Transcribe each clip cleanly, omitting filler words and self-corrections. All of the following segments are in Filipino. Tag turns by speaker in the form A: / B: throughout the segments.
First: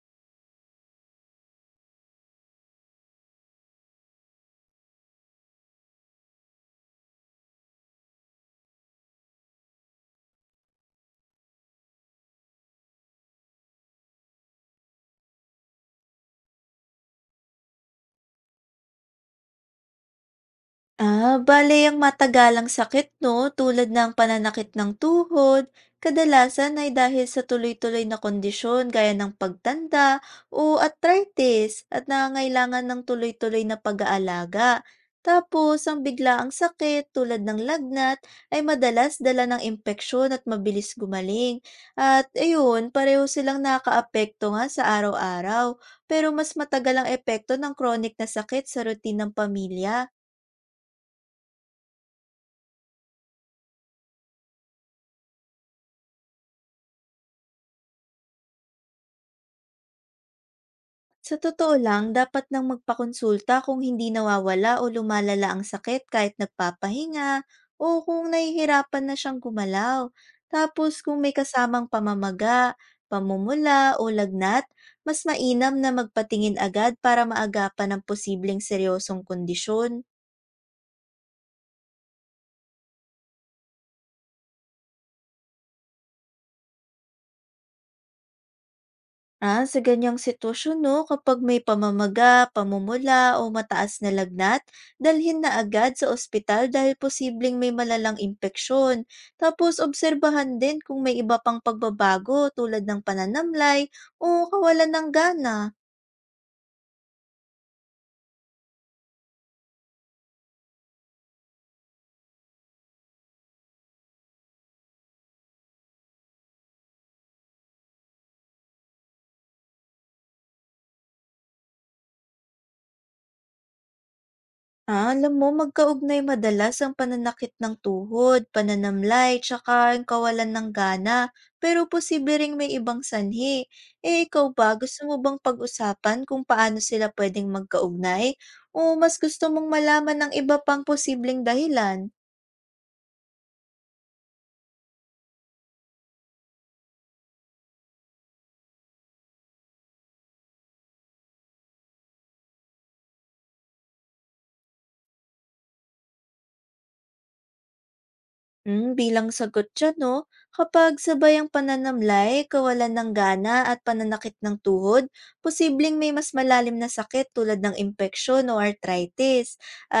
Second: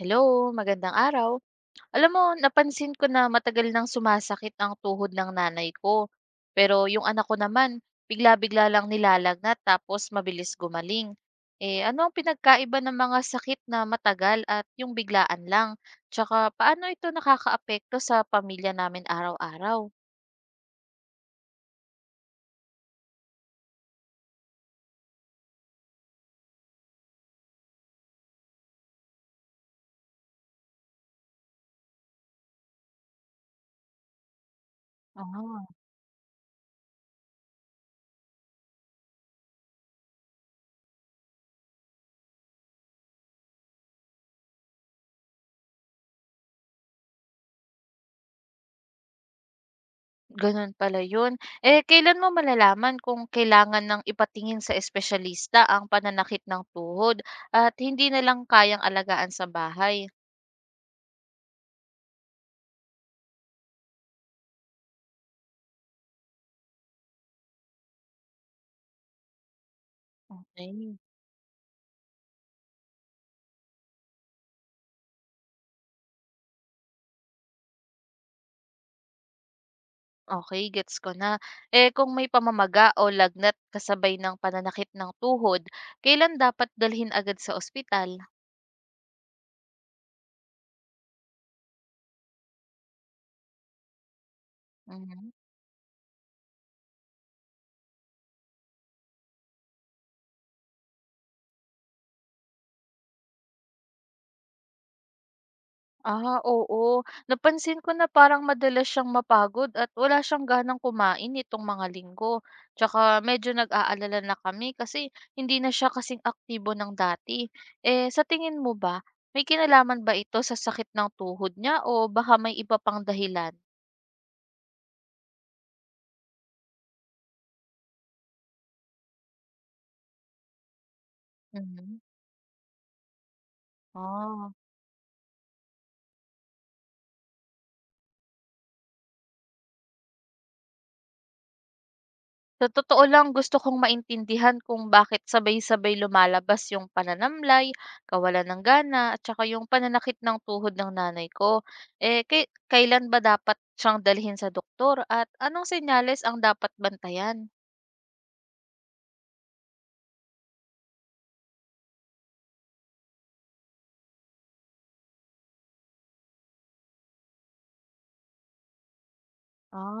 A: Hello, magandang araw. Alam mo, napansin ko na matagal nang sumasakit ang tuhod ng nanay ko. Pero yung anak ko naman, bigla-bigla lang nilalagnat tapos mabilis gumaling. Eh, ano ang pinagkaiba ng mga sakit na matagal at yung biglaan lang? Tsaka paano ito nakakaapekto sa pamilya namin araw-araw?
B: Ah, bale ang matagalang sakit 'no, tulad ng pananakit ng tuhod, kadalasan ay dahil sa tuloy-tuloy na kondisyon gaya ng pagtanda o arthritis at nangangailangan ng tuloy-tuloy na pag-aalaga.
A: Oo.
B: Tapos ang biglaang sakit tulad ng lagnat ay madalas dala ng impeksyon at mabilis gumaling. At ayun, pareho silang nakakaapekto nga sa araw-araw, pero mas matagal ang epekto ng chronic na sakit sa routine ng pamilya.
A: Gano'n pala 'yun. Eh, kailan mo malalaman kung kailangan ng ipatingin sa espesyalista ang pananakit ng tuhod at hindi na lang kayang alagaan sa bahay?
B: Sa totoo lang, dapat nang magpakonsulta kung hindi nawawala o lumalala ang sakit kahit nagpapahinga o kung nahihirapan na siyang gumalaw. Tapos
A: Okay.
B: kung may kasamang pamamaga, pamumula o lagnat, mas mainam na magpatingin agad para maagapan ang posibleng seryosong kondisyon.
A: Okey, gets ko na. Eh, kung may pamamaga o lagnat kasabay ng pananakit ng tuhod, kailan dapat dalhin agad sa ospital?
B: Sa ganyang sitwasyon 'no, kapag may pamamaga, pamumula o mataas na lagnat,
A: Mhm.
B: dalhin na agad sa ospital dahil posibleng may malalang impeksyon. Tapos obserbahan din kung may iba pang pagbabago tulad ng pananamlay o kawalan ng gana.
A: Ah, oo. Napansin ko na parang madalas siyang mapagod at wala siyang ganang kumain itong mga linggo. Tsaka medyo nag-aalala na kami kasi hindi na siya kasing aktibo ng dati. Eh, sa tingin mo ba, may kinalaman ba ito sa sakit ng tuhod niya o baka may iba pang dahilan?
B: Alam mo magkaugnay madalas ang pananakit ng tuhod, pananamlay, tsaka ang kawalan ng gana, pero
A: Mhm.
B: posible ring may ibang sanhi. Eh ikaw
A: Ah.
B: ba, gusto mo bang pag-usapan kung paano sila pwedeng magkaugnay? O mas gusto mong malaman ng iba pang posibleng dahilan?
A: Sa totoo lang, gusto kong maintindihan kung bakit sabay-sabay lumalabas yung pananamlay, kawalan ng gana, at saka yung pananakit ng tuhod ng nanay ko. Eh, kailan ba dapat siyang dalhin sa doktor? At anong senyales ang dapat bantayan?
B: Hmm, bilang sagot dyan 'no, kapag sabay ang pananamlay, kawalan ng gana at pananakit ng tuhod, posibleng may mas malalim na sakit tulad ng impeksyon o arthritis.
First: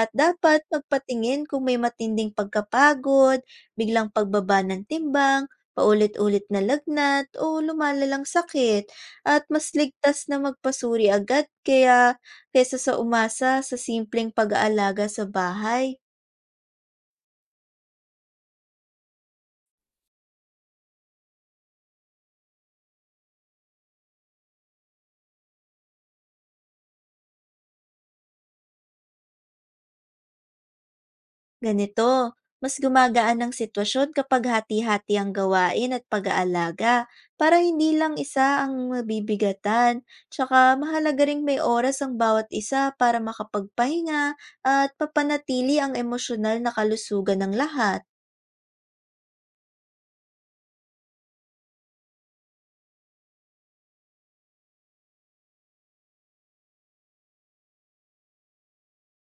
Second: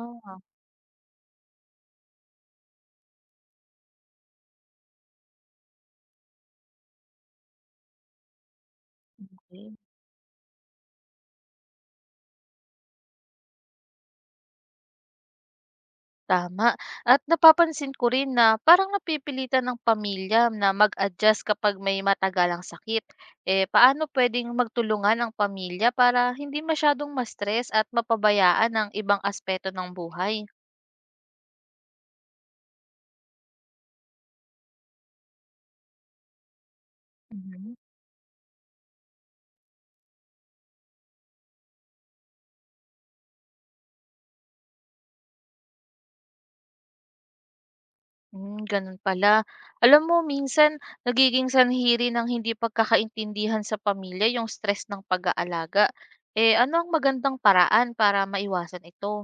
B: At dapat magpatingin kung may matinding pagkapagod, biglang pagbaba ng timbang, paulit-ulit na lagnat o lumalalang sakit. At mas
A: okay.
B: ligtas na magpasuri agad kaya kaysa sa umasa sa simpleng pag-aalaga sa bahay.
A: Tama. At napapansin ko rin na parang napipilitan ng pamilya na mag-adjust kapag may matagalang sakit. Eh, paano pwedeng magtulungan ang pamilya para hindi masyadong ma-stress at mapabayaan ang ibang aspeto ng buhay?
B: Ganito, mas gumagaan ang sitwasyon kapag hati-hati ang gawain at pag-aalaga para
A: Mhm.
B: hindi lang isa ang mabibigatan. Tsaka mahalaga ring may oras ang bawat isa para makapagpahinga at papanatili ang emosyonal na kalusugan ng lahat.
A: Hmm, ganun pala. Alam mo, minsan nagiging sanhi rin ng hindi pagkakaintindihan sa pamilya yung stress ng pag-aalaga. Eh, ano ang magandang paraan para maiwasan ito?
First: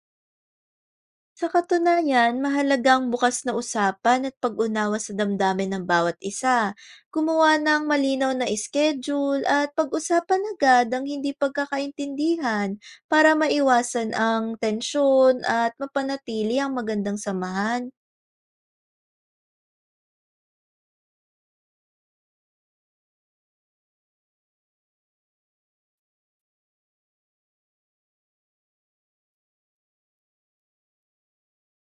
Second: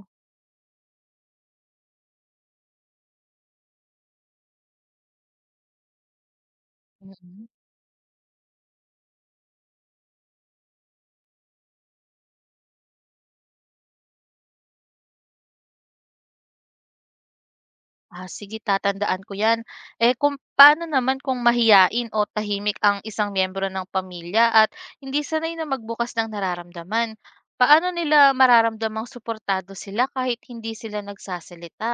B: Sa katunayan, mahalagang bukas na usapan at pag-unawa sa damdamin ng bawat isa.
A: Mhm.
B: Gumawa ng malinaw na schedule at pag-usapan agad ang hindi pagkakaintindihan para maiwasan ang tensyon at mapanatili ang magandang samahan.
A: Ah, sige, tatandaan ko 'yan. Eh, kung paano naman kung mahiyain o tahimik ang isang miyembro ng pamilya at hindi sanay na magbukas ng nararamdaman? Paano nila mararamdamang suportado sila kahit hindi sila nagsasalita?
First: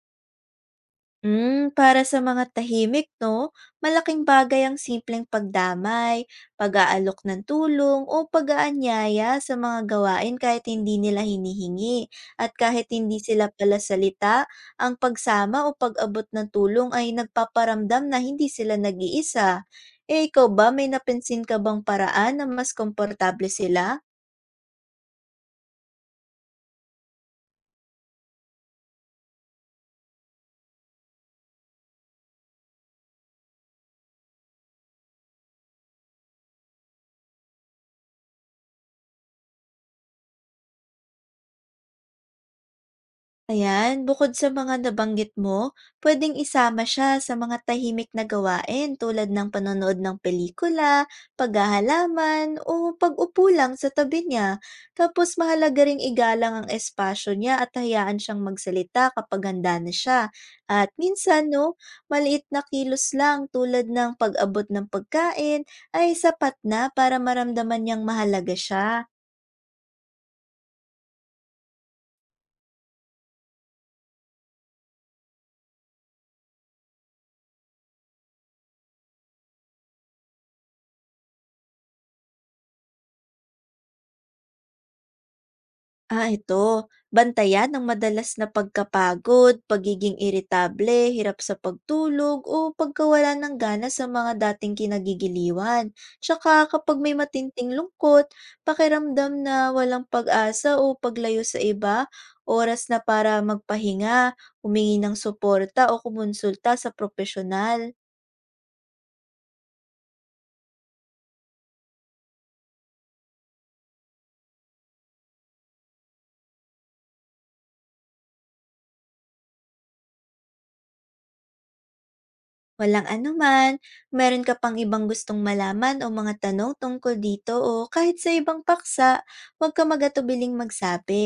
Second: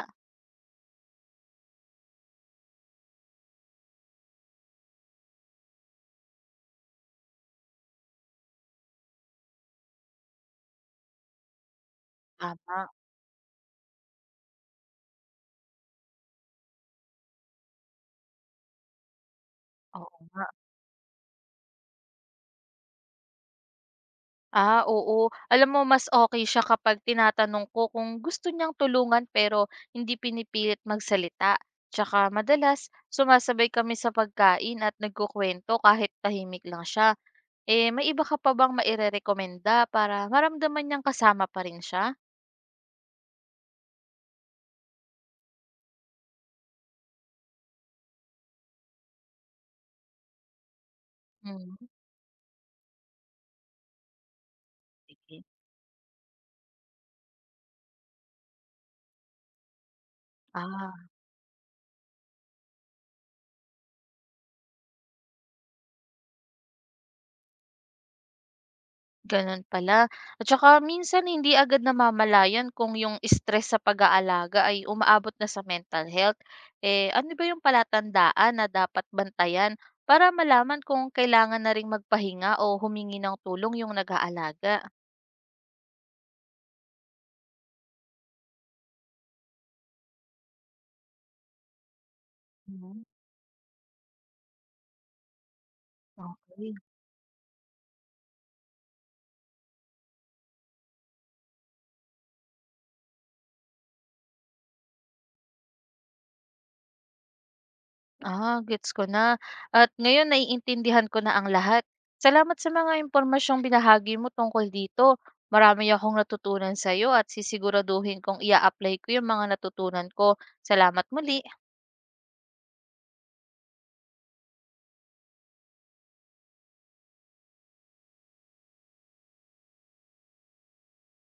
B: Hmm, para sa mga tahimik, no? Malaking bagay ang simpleng pagdamay, pag-aalok ng tulong, o pag-aanyaya sa mga gawain kahit hindi nila hinihingi. At kahit
A: Tama,
B: hindi sila pala salita, ang pagsama o pag-abot ng tulong ay nagpaparamdam na hindi sila nag-iisa.
A: oo
B: Eh,
A: nga.
B: ikaw ba, may napansin ka bang paraan na mas komportable sila?
A: Ah, oo. Alam mo, mas okay siya kapag tinatanong ko kung gusto niyang tulungan pero hindi pinipilit magsalita. Tsaka madalas, sumasabay kami sa pagkain at nagkukwento kahit tahimik lang siya. Eh, may iba ka pa bang mairerekomenda para maramdaman niyang kasama pa rin siya?
B: Ayan, bukod sa mga nabanggit mo, pwedeng isama siya sa mga tahimik na gawain tulad ng panonood ng pelikula,
A: Hmm,
B: paghahalaman, o pag-upo lang sa tabi niya. Tapos
A: sige.
B: mahalaga ring igalang ang espasyo niya at hayaan siyang magsalita kapag handa na siya. At
A: Ah,
B: minsan, no, maliit na kilos lang tulad ng pag-abot ng pagkain ay sapat na para maramdaman niyang mahalaga siya.
A: gano'n pala. At saka minsan hindi agad namamalayan kung yung stress sa pag-aalaga ay umaabot na sa mental health. Eh, ano ba yung palatandaan na dapat bantayan para malaman kung kailangan na ring magpahinga o humingi ng tulong yung nag-aalaga?
B: Ito. Bantayan ang madalas na pagkapagod, pagiging iritable, hirap sa pagtulog, o
A: Hmm,
B: pagkawala ng gana sa mga dating kinagigiliwan. Tsaka
A: okey.
B: kapag may matinting lungkot, pakiramdam na walang pag-asa o paglayo sa iba, oras na para magpahinga, humingi ng suporta o kumonsulta sa profesional.
A: Ah, gets ko na. At ngayon naiintindihan ko na ang lahat. Salamat sa mga impormasyong binahagi mo tungkol dito. Marami akong natutunan sa iyo at sisiguraduhin kong ia-apply ko yung mga natutunan ko. Salamat muli.
B: Walang anuman, meron ka pang ibang gustong malaman o mga tanong tungkol dito o kahit sa ibang paksa, huwag ka magatubiling magsabi.